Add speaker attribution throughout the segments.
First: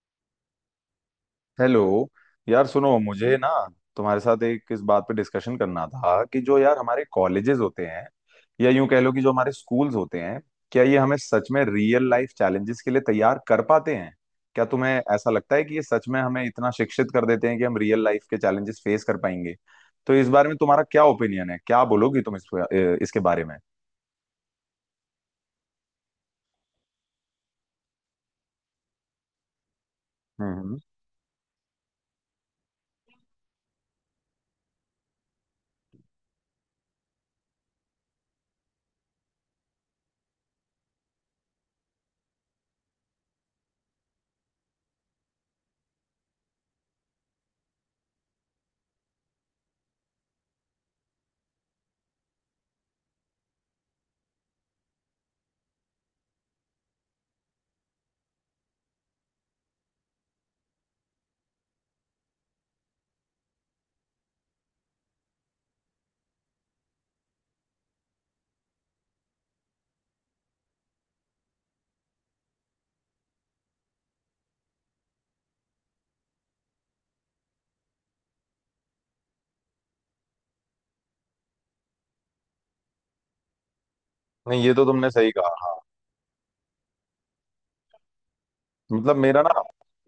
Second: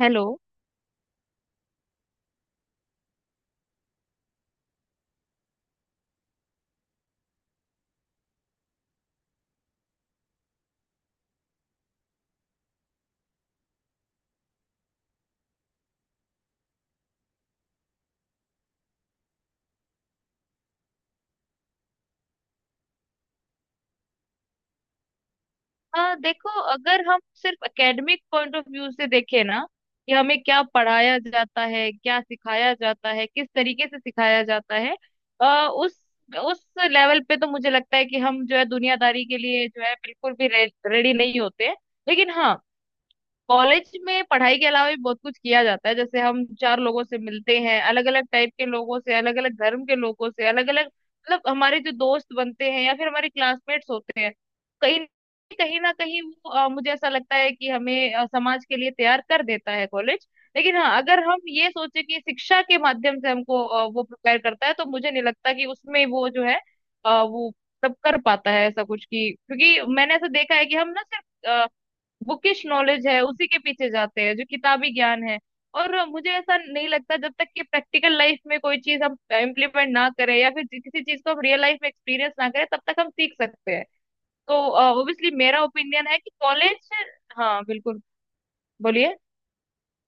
Speaker 1: Hello.
Speaker 2: Hello यार सुनो मुझे ना, तुम्हारे साथ एक इस बात पे डिस्कशन करना था कि जो यार हमारे कॉलेजेस होते हैं या यूं कह लो कि जो हमारे स्कूल्स होते हैं। क्या ये हमें सच में रियल लाइफ चैलेंजेस के लिए तैयार कर पाते हैं? क्या तुम्हें ऐसा लगता है कि ये सच में हमें इतना शिक्षित कर देते हैं कि हम रियल लाइफ के चैलेंजेस फेस कर पाएंगे? तो इस बारे में तुम्हारा क्या ओपिनियन है, क्या बोलोगी तुम इस इसके बारे में?
Speaker 1: हाँ, देखो, अगर हम सिर्फ एकेडमिक पॉइंट ऑफ व्यू से देखें ना कि हमें
Speaker 2: हम्म
Speaker 1: क्या
Speaker 2: हम्म।
Speaker 1: पढ़ाया जाता है, क्या सिखाया जाता है, किस तरीके से सिखाया जाता है। आ, उस उस लेवल पे तो मुझे लगता है कि हम जो है दुनियादारी के लिए जो है बिल्कुल भी रेडी नहीं होते हैं। लेकिन हाँ, कॉलेज में पढ़ाई के अलावा भी बहुत कुछ किया जाता है, जैसे हम चार लोगों से मिलते हैं, अलग अलग टाइप के लोगों से, अलग अलग धर्म के लोगों से, अलग अलग मतलब हमारे जो दोस्त बनते हैं या फिर हमारे क्लासमेट्स होते हैं। कहीं कहीं ना कहीं वो मुझे ऐसा लगता है कि हमें समाज के लिए तैयार कर देता है कॉलेज। लेकिन हाँ, अगर हम ये सोचे कि शिक्षा के माध्यम से हमको वो प्रिपेयर करता है तो मुझे नहीं लगता कि उसमें वो जो है वो सब कर पाता है ऐसा कुछ कि, क्योंकि मैंने ऐसा देखा है कि हम ना सिर्फ बुकिश नॉलेज है उसी के पीछे जाते हैं जो किताबी ज्ञान है। और मुझे ऐसा नहीं लगता, जब तक कि प्रैक्टिकल लाइफ में कोई चीज हम इम्प्लीमेंट ना करें या फिर किसी चीज को हम रियल लाइफ में एक्सपीरियंस ना करें, तब तक हम सीख सकते हैं। तो
Speaker 2: नहीं ये तो तुमने सही
Speaker 1: ऑब्वियसली
Speaker 2: कहा।
Speaker 1: मेरा ओपिनियन है कि कॉलेज। हाँ बिल्कुल। बोलिए।
Speaker 2: मतलब मेरा ना,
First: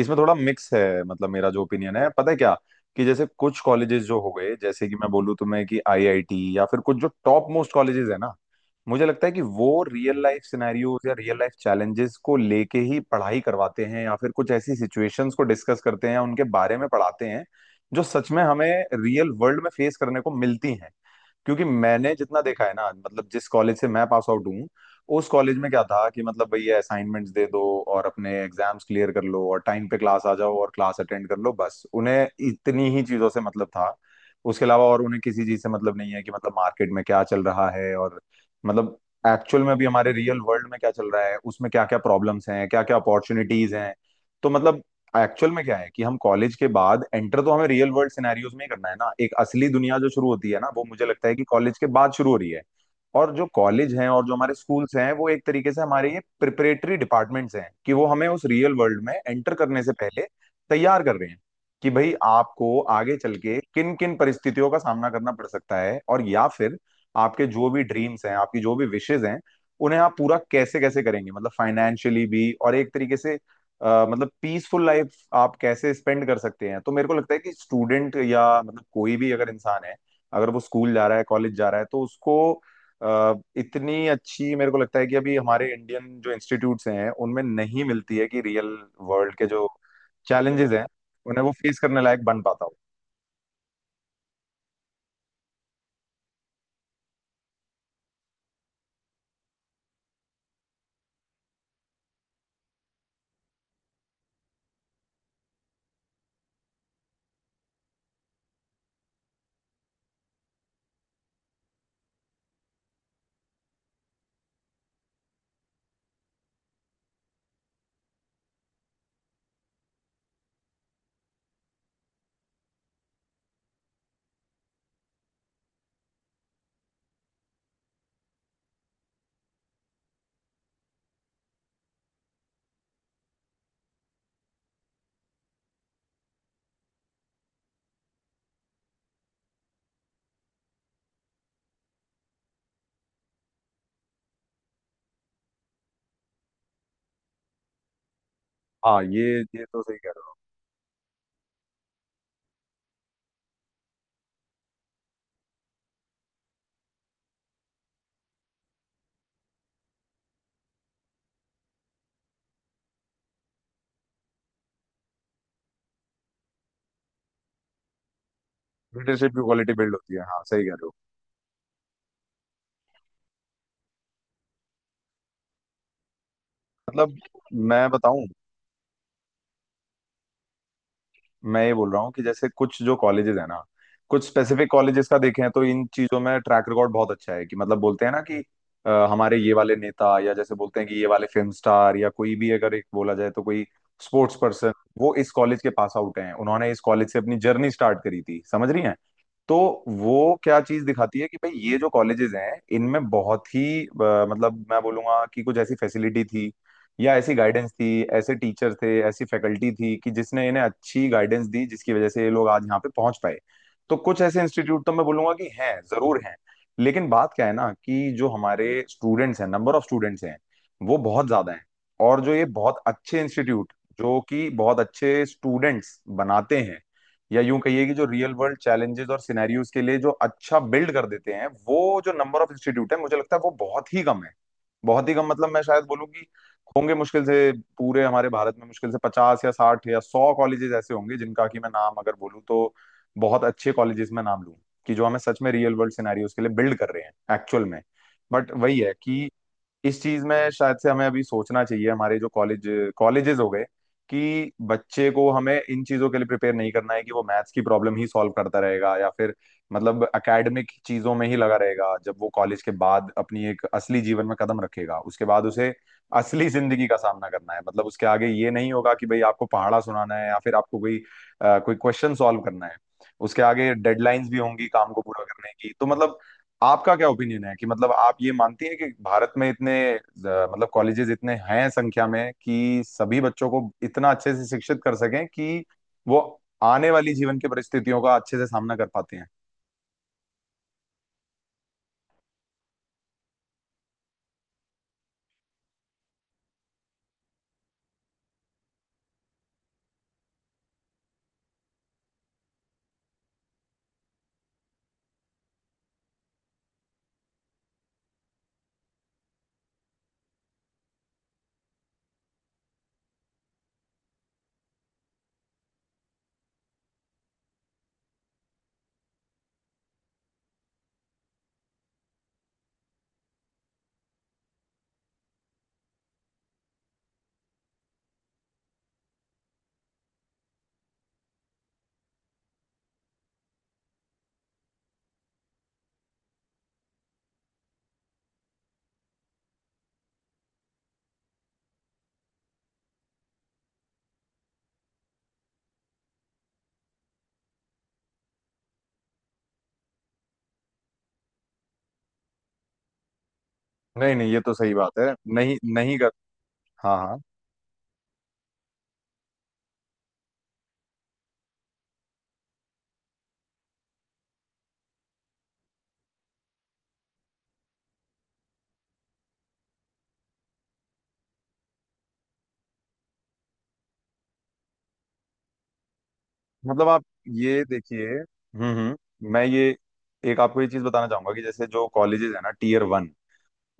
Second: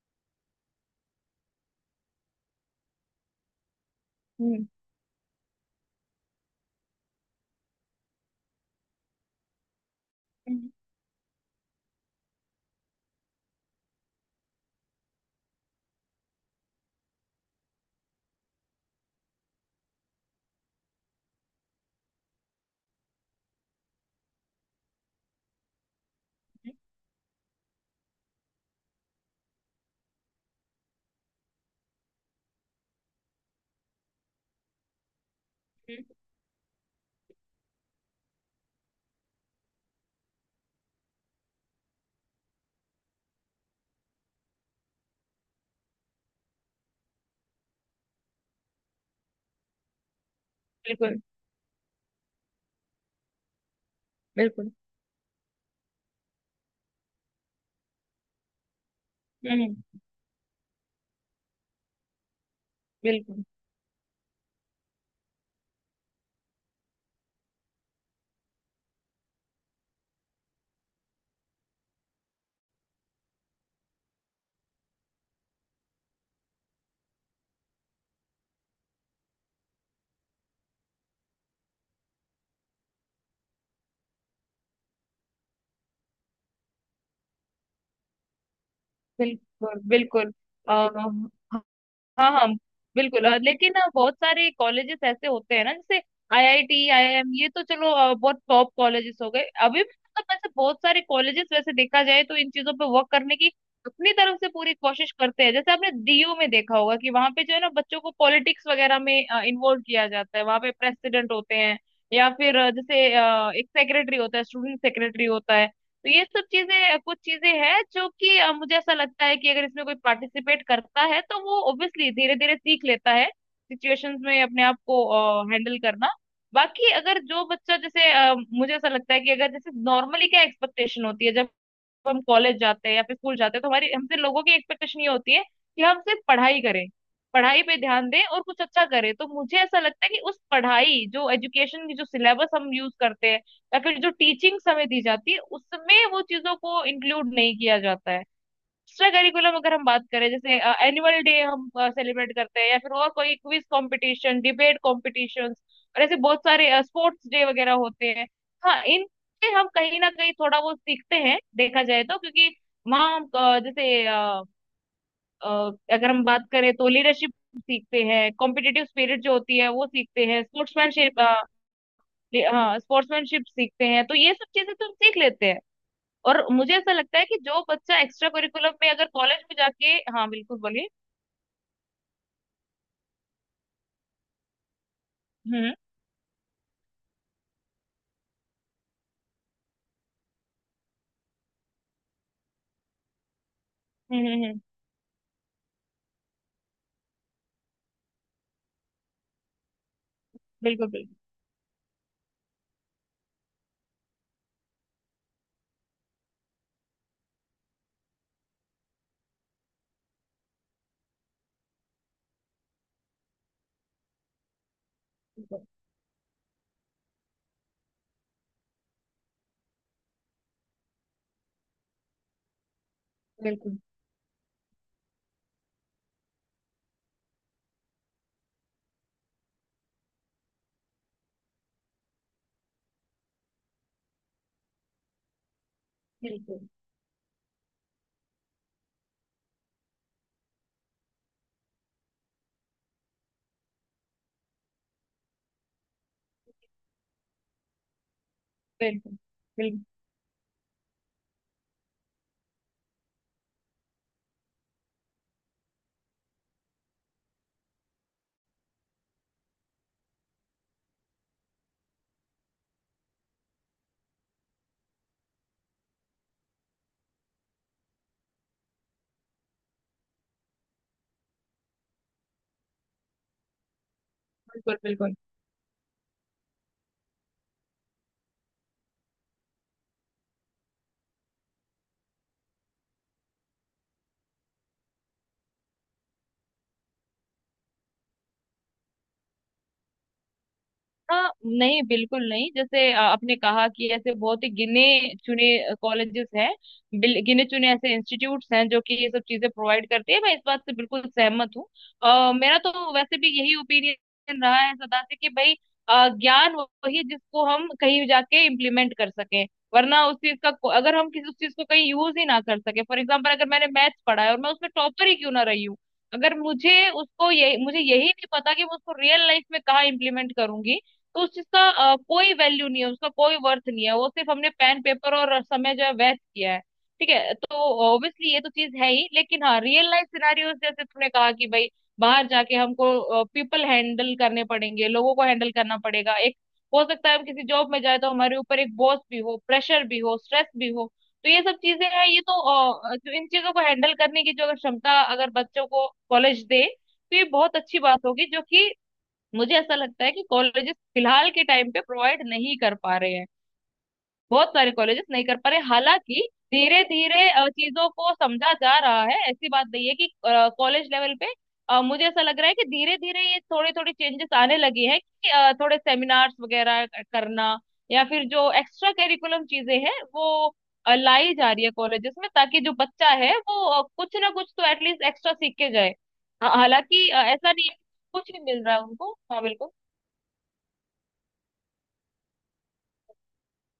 Speaker 2: इसमें थोड़ा मिक्स है, मतलब मेरा जो ओपिनियन है पता है क्या, कि जैसे कुछ कॉलेजेस जो हो गए
Speaker 1: हम्म।
Speaker 2: जैसे कि मैं बोलूँ तुम्हें कि आईआईटी या फिर कुछ जो टॉप मोस्ट कॉलेजेस है ना, मुझे लगता है कि वो रियल लाइफ
Speaker 1: हम्म।
Speaker 2: सिनेरियोज या रियल लाइफ चैलेंजेस को लेके ही पढ़ाई करवाते हैं या फिर कुछ ऐसी सिचुएशंस को डिस्कस करते हैं उनके बारे में पढ़ाते हैं जो सच में हमें रियल वर्ल्ड में फेस करने को मिलती हैं। क्योंकि मैंने जितना देखा है ना, मतलब जिस कॉलेज से मैं पास आउट हूँ उस कॉलेज में क्या था कि मतलब भैया
Speaker 1: हम्म।
Speaker 2: असाइनमेंट्स दे दो और अपने एग्जाम्स क्लियर कर लो और टाइम पे क्लास आ जाओ और क्लास अटेंड कर लो, बस उन्हें इतनी ही चीजों से मतलब था। उसके अलावा और उन्हें किसी चीज से मतलब
Speaker 1: हम्म।
Speaker 2: नहीं है कि मतलब मार्केट में क्या चल रहा है और मतलब एक्चुअल में भी हमारे रियल वर्ल्ड में क्या चल रहा है, उसमें क्या क्या प्रॉब्लम्स हैं क्या क्या अपॉर्चुनिटीज हैं। तो मतलब एक्चुअल में क्या है कि हम कॉलेज के बाद एंटर तो हमें रियल वर्ल्ड सिनेरियोज में ही करना है ना, एक असली दुनिया जो शुरू होती है ना वो मुझे
Speaker 1: बिल्कुल
Speaker 2: लगता है कि कॉलेज के बाद शुरू हो रही है। और जो कॉलेज हैं और जो हमारे
Speaker 1: बिल्कुल।
Speaker 2: स्कूल्स हैं वो एक तरीके से हमारे ये प्रिपरेटरी डिपार्टमेंट्स हैं कि वो हमें उस रियल वर्ल्ड में एंटर करने से
Speaker 1: हम्म।
Speaker 2: पहले तैयार कर रहे हैं, कि भाई आपको आगे चल
Speaker 1: बिल्कुल
Speaker 2: के किन किन परिस्थितियों का सामना करना पड़ सकता है, और या फिर आपके जो भी ड्रीम्स हैं आपकी जो भी विशेज हैं उन्हें आप पूरा कैसे कैसे करेंगे, मतलब फाइनेंशियली भी और एक तरीके से मतलब पीसफुल लाइफ आप कैसे स्पेंड कर सकते हैं। तो मेरे को लगता है कि स्टूडेंट या मतलब कोई भी अगर इंसान है, अगर वो स्कूल जा रहा है कॉलेज जा रहा है तो उसको इतनी अच्छी मेरे को लगता है कि अभी हमारे इंडियन जो इंस्टीट्यूट्स हैं उनमें नहीं मिलती है कि रियल वर्ल्ड के जो
Speaker 1: बिल्कुल। बिल्कुल।
Speaker 2: चैलेंजेस हैं उन्हें वो
Speaker 1: अ,
Speaker 2: फेस करने लायक
Speaker 1: हाँ
Speaker 2: बन
Speaker 1: हाँ
Speaker 2: पाता हो।
Speaker 1: बिल्कुल। लेकिन बहुत सारे कॉलेजेस ऐसे होते हैं ना, जैसे आईआईटी, आईआईएम, ये तो चलो बहुत टॉप कॉलेजेस हो गए। अभी भी मतलब वैसे बहुत सारे कॉलेजेस वैसे देखा जाए तो इन चीजों पे वर्क करने की अपनी तरफ से पूरी कोशिश करते हैं, जैसे आपने डीयू में देखा होगा कि वहां पे जो है ना बच्चों को पॉलिटिक्स वगैरह में इन्वॉल्व किया जाता है, वहां पे प्रेसिडेंट होते हैं या फिर जैसे एक सेक्रेटरी होता है, स्टूडेंट सेक्रेटरी होता है। तो ये सब चीजें, कुछ चीजें हैं जो कि मुझे ऐसा लगता है कि अगर इसमें कोई पार्टिसिपेट करता है तो वो ऑब्वियशली धीरे धीरे सीख लेता है सिचुएशंस में अपने आप को हैंडल करना। बाकी अगर जो बच्चा, जैसे मुझे ऐसा लगता है कि अगर जैसे नॉर्मली क्या एक्सपेक्टेशन होती है जब जब हम कॉलेज जाते हैं या फिर स्कूल जाते हैं, तो हमारी हमसे लोगों की एक्सपेक्टेशन ये होती है कि हम सिर्फ पढ़ाई करें, पढ़ाई पे ध्यान दें और कुछ अच्छा करें। तो मुझे ऐसा लगता है कि उस पढ़ाई, जो एजुकेशन की जो सिलेबस हम यूज करते हैं या फिर जो टीचिंग्स हमें दी जाती है, उसमें वो चीजों को इंक्लूड नहीं किया जाता है।
Speaker 2: हाँ
Speaker 1: एक्स्ट्रा
Speaker 2: ये
Speaker 1: करिकुलम
Speaker 2: ये
Speaker 1: अगर
Speaker 2: तो
Speaker 1: हम
Speaker 2: सही
Speaker 1: बात
Speaker 2: कह रहे
Speaker 1: करें,
Speaker 2: हो।
Speaker 1: जैसे एनुअल डे हम सेलिब्रेट करते हैं या फिर और कोई क्विज कंपटीशन, डिबेट कॉम्पिटिशन्स और ऐसे बहुत सारे स्पोर्ट्स डे वगैरह होते हैं। हाँ, इनसे हम कहीं ना कहीं थोड़ा बहुत सीखते हैं देखा जाए तो, क्योंकि वहाँ हम अगर हम बात करें तो लीडरशिप सीखते हैं, कॉम्पिटिटिव स्पिरिट
Speaker 2: लीडरशिप
Speaker 1: जो
Speaker 2: की
Speaker 1: होती है
Speaker 2: क्वालिटी
Speaker 1: वो
Speaker 2: बिल्ड होती
Speaker 1: सीखते
Speaker 2: है, हाँ
Speaker 1: हैं,
Speaker 2: सही कह रहे हो।
Speaker 1: स्पोर्ट्समैनशिप। हाँ स्पोर्ट्समैनशिप सीखते हैं, तो ये सब चीजें तो हम सीख लेते हैं। और मुझे ऐसा
Speaker 2: मतलब
Speaker 1: लगता है कि जो
Speaker 2: मैं
Speaker 1: बच्चा
Speaker 2: बताऊं,
Speaker 1: एक्स्ट्रा करिकुलम में अगर कॉलेज में जाके। हाँ बिल्कुल, बोलिए।
Speaker 2: मैं ये बोल रहा हूँ कि जैसे कुछ जो कॉलेजेस है ना, कुछ स्पेसिफिक कॉलेजेस का देखें तो
Speaker 1: हम्म।
Speaker 2: इन चीजों में ट्रैक रिकॉर्ड बहुत अच्छा है कि मतलब बोलते हैं ना कि हमारे ये वाले नेता या जैसे बोलते हैं कि ये वाले फिल्म स्टार या कोई भी अगर एक बोला जाए तो कोई
Speaker 1: हम्म।
Speaker 2: Sports
Speaker 1: hmm. हम्म।
Speaker 2: पर्सन, वो इस कॉलेज के पास आउट हैं, उन्होंने इस कॉलेज से अपनी जर्नी स्टार्ट करी थी, समझ रही हैं? तो वो क्या चीज
Speaker 1: बिल्कुल
Speaker 2: दिखाती है कि भाई ये जो कॉलेजेस हैं इनमें बहुत ही मतलब मैं बोलूंगा कि कुछ ऐसी फैसिलिटी थी या ऐसी गाइडेंस थी, ऐसे टीचर थे ऐसी फैकल्टी थी कि जिसने इन्हें अच्छी गाइडेंस दी जिसकी वजह से ये लोग आज यहाँ पे पहुंच पाए। तो कुछ ऐसे इंस्टीट्यूट तो मैं बोलूंगा कि
Speaker 1: बिल्कुल।
Speaker 2: हैं, जरूर हैं। लेकिन बात क्या है ना कि जो हमारे स्टूडेंट्स हैं नंबर ऑफ स्टूडेंट्स हैं वो बहुत ज्यादा हैं, और जो ये बहुत अच्छे इंस्टीट्यूट
Speaker 1: बिल्कुल
Speaker 2: जो कि बहुत अच्छे स्टूडेंट्स बनाते हैं या यूं कहिए कि जो रियल वर्ल्ड चैलेंजेस और सिनेरियोज के लिए जो अच्छा बिल्ड कर देते हैं वो जो नंबर ऑफ इंस्टीट्यूट है मुझे लगता है वो बहुत ही कम है। बहुत ही कम, मतलब मैं शायद बोलूँ कि
Speaker 1: बिल्कुल।
Speaker 2: होंगे मुश्किल से, पूरे हमारे भारत में मुश्किल से 50 या 60 या 100 कॉलेजेस ऐसे होंगे जिनका कि मैं नाम अगर बोलूँ तो बहुत अच्छे कॉलेजेस में नाम लूँ, कि जो हमें सच में रियल वर्ल्ड सिनेरियोज के लिए बिल्ड कर रहे हैं एक्चुअल में। बट वही है
Speaker 1: बिल्कुल
Speaker 2: कि
Speaker 1: बिल्कुल।
Speaker 2: इस चीज में शायद से हमें अभी सोचना चाहिए हमारे जो कॉलेजेस हो गए, कि बच्चे को हमें इन चीजों के लिए प्रिपेयर नहीं करना है कि वो मैथ्स की प्रॉब्लम ही सॉल्व करता रहेगा या फिर मतलब एकेडमिक चीजों में ही लगा रहेगा। जब वो कॉलेज के बाद अपनी एक असली जीवन में कदम रखेगा उसके बाद उसे असली जिंदगी का सामना करना है, मतलब उसके आगे ये नहीं होगा कि भाई आपको पहाड़ा सुनाना है या फिर आपको कोई क्वेश्चन सॉल्व करना है, उसके आगे डेडलाइंस भी होंगी
Speaker 1: बिल्कुल
Speaker 2: काम को
Speaker 1: बिल्कुल।
Speaker 2: पूरा करने की। तो मतलब आपका क्या ओपिनियन है कि मतलब आप ये मानती हैं कि भारत में इतने मतलब कॉलेजेस इतने हैं संख्या में कि सभी बच्चों को इतना अच्छे से शिक्षित कर सकें कि वो आने वाली जीवन की परिस्थितियों का अच्छे से सामना कर पाते हैं?
Speaker 1: हाँ, नहीं बिल्कुल नहीं। जैसे आपने कहा कि ऐसे बहुत ही गिने चुने कॉलेजेस हैं, गिने चुने ऐसे इंस्टीट्यूट्स हैं जो कि ये सब चीजें प्रोवाइड करती है, मैं इस बात से बिल्कुल सहमत हूँ। मेरा तो वैसे भी यही ओपिनियन रहा है सदा से, कि भाई ज्ञान वही है जिसको हम कहीं जाके इम्प्लीमेंट कर सकें, वरना उस चीज का अगर हम किसी उस चीज को कहीं यूज ही ना कर सके। फॉर एग्जाम्पल, अगर मैंने मैथ्स पढ़ा है और मैं उसमें टॉपर ही क्यों ना रही हूँ, अगर मुझे उसको, ये मुझे यही नहीं पता कि मैं उसको रियल लाइफ में कहाँ इम्प्लीमेंट करूंगी, तो उस चीज का कोई वैल्यू नहीं है, उसका कोई वर्थ नहीं है, वो सिर्फ हमने पेन पेपर और समय जो है वेस्ट किया है, ठीक है। तो ऑब्वियसली ये तो चीज है ही, लेकिन हाँ रियल लाइफ सिनारियोस, जैसे तुमने कहा कि भाई बाहर जाके हमको पीपल हैंडल करने पड़ेंगे, लोगों को हैंडल करना पड़ेगा, एक हो सकता है हम किसी जॉब में जाए तो हमारे ऊपर एक बॉस भी हो, प्रेशर भी हो, स्ट्रेस भी हो, तो ये सब चीजें हैं। ये तो जो इन चीजों को हैंडल करने की जो अगर क्षमता अगर बच्चों को कॉलेज दे तो ये बहुत अच्छी बात होगी, जो कि मुझे ऐसा लगता है कि कॉलेजेस फिलहाल के टाइम पे प्रोवाइड नहीं कर पा रहे हैं।
Speaker 2: नहीं नहीं ये
Speaker 1: बहुत
Speaker 2: तो
Speaker 1: सारे
Speaker 2: सही बात
Speaker 1: कॉलेजेस
Speaker 2: है।
Speaker 1: नहीं कर पा
Speaker 2: नहीं
Speaker 1: रहे।
Speaker 2: नहीं कर,
Speaker 1: हालांकि धीरे
Speaker 2: हाँ हाँ।
Speaker 1: धीरे चीजों को समझा जा रहा है, ऐसी बात नहीं है कि कॉलेज लेवल पे मुझे ऐसा लग रहा है कि धीरे धीरे ये थोड़े थोड़े चेंजेस आने लगे हैं, कि थोड़े सेमिनार्स वगैरह करना या फिर जो एक्स्ट्रा करिकुलम चीजें हैं वो लाई जा रही है कॉलेजेस में, ताकि जो बच्चा है वो कुछ ना कुछ तो एटलीस्ट एक्स्ट्रा सीख के जाए।
Speaker 2: मतलब आप
Speaker 1: हालांकि ऐसा
Speaker 2: ये
Speaker 1: नहीं है कि
Speaker 2: देखिए,
Speaker 1: कुछ नहीं मिल रहा है उनको।
Speaker 2: हम्म,
Speaker 1: हाँ
Speaker 2: मैं
Speaker 1: बिल्कुल।
Speaker 2: ये एक आपको ये चीज बताना चाहूंगा कि जैसे जो कॉलेजेस है ना टीयर 1,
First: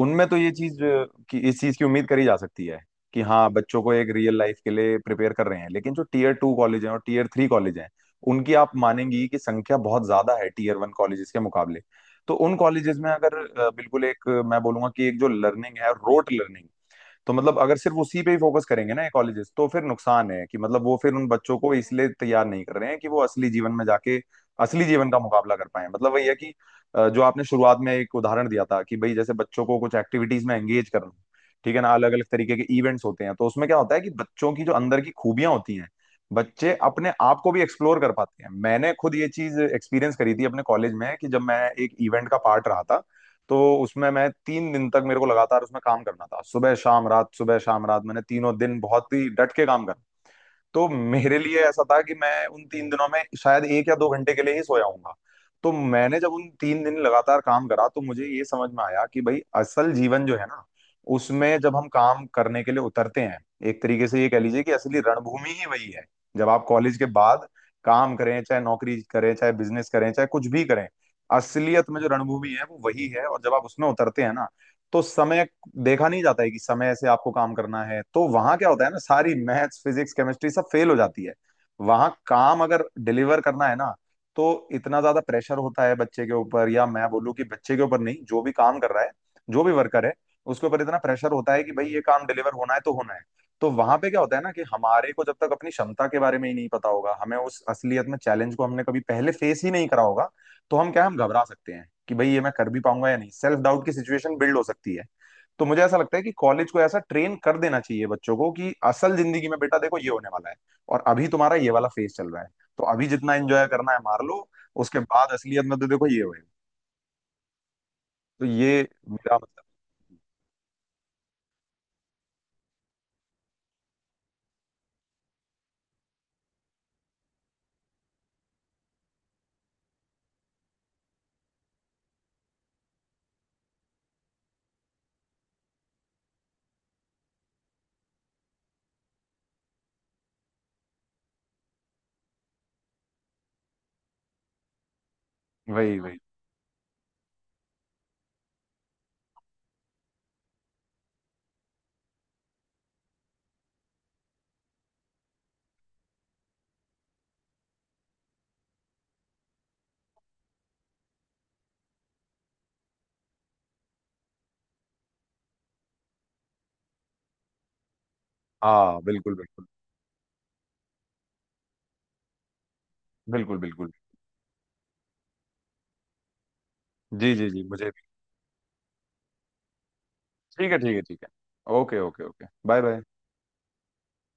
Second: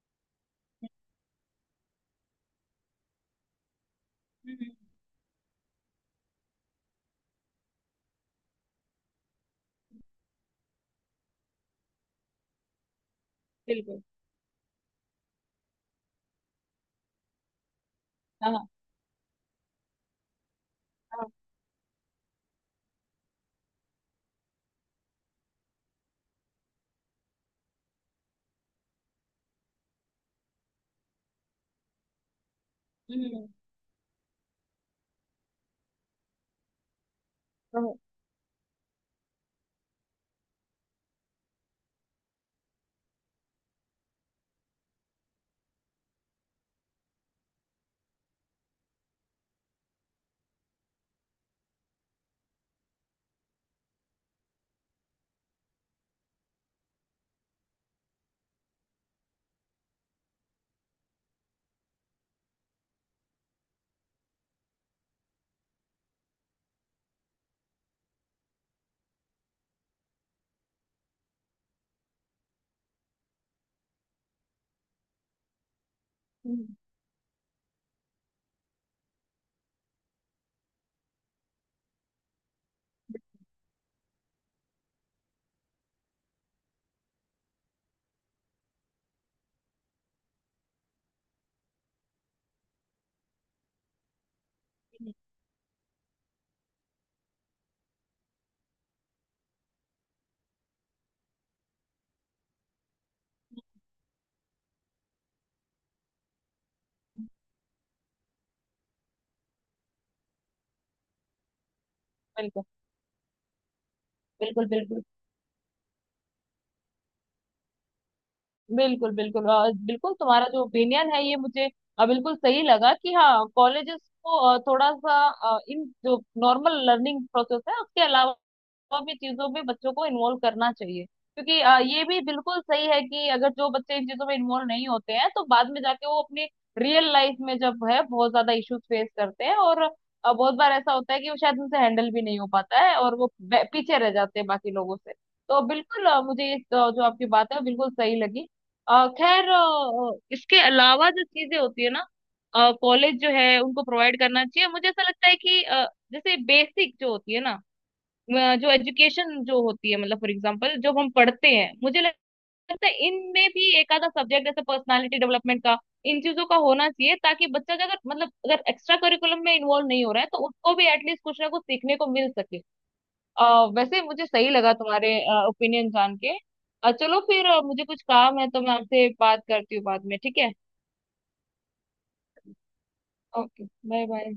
Speaker 2: उनमें तो ये चीज कि इस चीज की उम्मीद करी जा सकती है कि हाँ बच्चों को एक रियल लाइफ के
Speaker 1: हम्म,
Speaker 2: लिए प्रिपेयर कर रहे हैं, लेकिन जो टीयर 2 कॉलेज हैं और टीयर 3 कॉलेज हैं उनकी आप मानेंगी कि संख्या बहुत ज्यादा है टीयर 1 कॉलेजेस के मुकाबले। तो उन कॉलेजेस में अगर
Speaker 1: बिल्कुल।
Speaker 2: बिल्कुल एक मैं बोलूंगा कि एक जो लर्निंग है रोट लर्निंग, तो मतलब अगर सिर्फ उसी पे ही
Speaker 1: हाँ
Speaker 2: फोकस
Speaker 1: हाँ।
Speaker 2: करेंगे ना ये कॉलेजेस तो फिर नुकसान है कि मतलब वो फिर उन
Speaker 1: हाँ,
Speaker 2: बच्चों को इसलिए तैयार नहीं कर रहे हैं कि वो असली जीवन में जाके असली जीवन का मुकाबला कर पाए। मतलब वही है कि जो आपने शुरुआत में एक उदाहरण दिया था कि भाई जैसे बच्चों को कुछ एक्टिविटीज में एंगेज करना, ठीक है ना, अलग अलग तरीके के इवेंट्स होते हैं तो
Speaker 1: हम्म।
Speaker 2: उसमें क्या होता है कि बच्चों की जो अंदर की खूबियां होती हैं बच्चे अपने आप को भी
Speaker 1: तो,
Speaker 2: एक्सप्लोर कर पाते हैं। मैंने खुद ये चीज एक्सपीरियंस करी थी अपने कॉलेज में कि जब मैं एक इवेंट का पार्ट रहा था तो उसमें मैं 3 दिन तक मेरे को लगातार उसमें काम करना था, सुबह शाम रात सुबह शाम रात, मैंने तीनों दिन बहुत ही डट के काम करना। तो मेरे लिए ऐसा था कि मैं उन 3 दिनों में शायद 1 या 2 घंटे के लिए ही सोया हूंगा। तो मैंने जब उन 3 दिन लगातार काम करा तो मुझे ये समझ में आया कि भाई असल जीवन जो है ना उसमें जब हम काम करने के लिए उतरते हैं, एक तरीके से ये कह लीजिए कि असली रणभूमि ही वही है। जब आप कॉलेज के बाद काम करें चाहे नौकरी करें चाहे बिजनेस करें चाहे कुछ भी करें, असलियत में जो रणभूमि है वो वही है। और जब आप उसमें उतरते हैं ना तो समय देखा नहीं जाता है कि
Speaker 1: हम्म,
Speaker 2: समय से आपको काम करना है, तो वहां क्या होता है ना सारी मैथ्स फिजिक्स केमिस्ट्री सब फेल हो जाती है। वहां काम अगर डिलीवर करना है ना, तो इतना ज्यादा प्रेशर होता है बच्चे के ऊपर, या मैं बोलूँ कि बच्चे के ऊपर नहीं जो भी काम कर रहा है जो भी वर्कर है, उसके ऊपर इतना प्रेशर होता है कि भाई ये काम डिलीवर होना है तो होना है। तो वहां पे क्या होता है ना कि हमारे को जब तक अपनी क्षमता के बारे में ही नहीं पता होगा, हमें उस असलियत में चैलेंज को हमने कभी पहले फेस ही नहीं करा होगा, तो हम क्या है, हम घबरा सकते हैं कि भाई ये मैं कर भी पाऊंगा या नहीं, सेल्फ डाउट की सिचुएशन बिल्ड हो सकती है। तो मुझे ऐसा लगता है कि कॉलेज को ऐसा ट्रेन कर देना चाहिए बच्चों को कि असल जिंदगी में बेटा देखो ये होने वाला है और अभी तुम्हारा ये वाला फेज चल रहा है,
Speaker 1: बिल्कुल
Speaker 2: तो अभी जितना एंजॉय करना है मार लो,
Speaker 1: बिल्कुल।
Speaker 2: उसके
Speaker 1: बिल्कुल
Speaker 2: बाद असलियत में तो देखो ये होएगा। तो ये
Speaker 1: बिल्कुल।
Speaker 2: मेरा
Speaker 1: बिल्कुल
Speaker 2: मतलब,
Speaker 1: बिल्कुल तुम्हारा जो ओपिनियन है ये मुझे बिल्कुल सही लगा, कि हाँ कॉलेजेस को थोड़ा सा इन जो नॉर्मल लर्निंग प्रोसेस है उसके अलावा और भी चीजों में बच्चों को इन्वॉल्व करना चाहिए, क्योंकि ये भी बिल्कुल सही है कि अगर जो बच्चे इन चीजों में इन्वॉल्व नहीं होते हैं तो बाद में जाके वो अपने रियल लाइफ में जब है बहुत ज्यादा इश्यूज फेस करते हैं, और बहुत बार ऐसा होता है कि वो शायद उनसे हैंडल भी नहीं हो पाता है, और वो पीछे रह जाते हैं बाकी लोगों से। तो
Speaker 2: वही
Speaker 1: बिल्कुल
Speaker 2: वही।
Speaker 1: मुझे इस जो आपकी बात है वो बिल्कुल सही लगी। खैर इसके अलावा जो चीजें होती है ना कॉलेज जो है उनको प्रोवाइड करना चाहिए, मुझे ऐसा लगता है कि जैसे बेसिक जो होती है ना जो एजुकेशन जो होती है, मतलब फॉर एग्जांपल जो हम पढ़ते हैं, मुझे लगता है इनमें भी एक आधा सब्जेक्ट, जैसे पर्सनालिटी डेवलपमेंट का, इन चीजों का होना चाहिए, ताकि बच्चा जो अगर मतलब अगर एक्स्ट्रा
Speaker 2: हाँ बिल्कुल
Speaker 1: करिकुलम में
Speaker 2: बिल्कुल।
Speaker 1: इन्वॉल्व नहीं हो रहा है तो उसको भी एटलीस्ट कुछ ना कुछ सीखने को मिल सके।
Speaker 2: बिल्कुल
Speaker 1: अ,
Speaker 2: बिल्कुल।
Speaker 1: वैसे मुझे सही लगा तुम्हारे ओपिनियन जान के। चलो
Speaker 2: जी
Speaker 1: फिर,
Speaker 2: जी जी
Speaker 1: मुझे
Speaker 2: मुझे
Speaker 1: कुछ
Speaker 2: भी।
Speaker 1: काम है तो मैं आपसे बात करती हूँ बाद में, ठीक है।
Speaker 2: ठीक है ठीक है ठीक है। Okay okay okay bye bye.
Speaker 1: Okay, bye bye.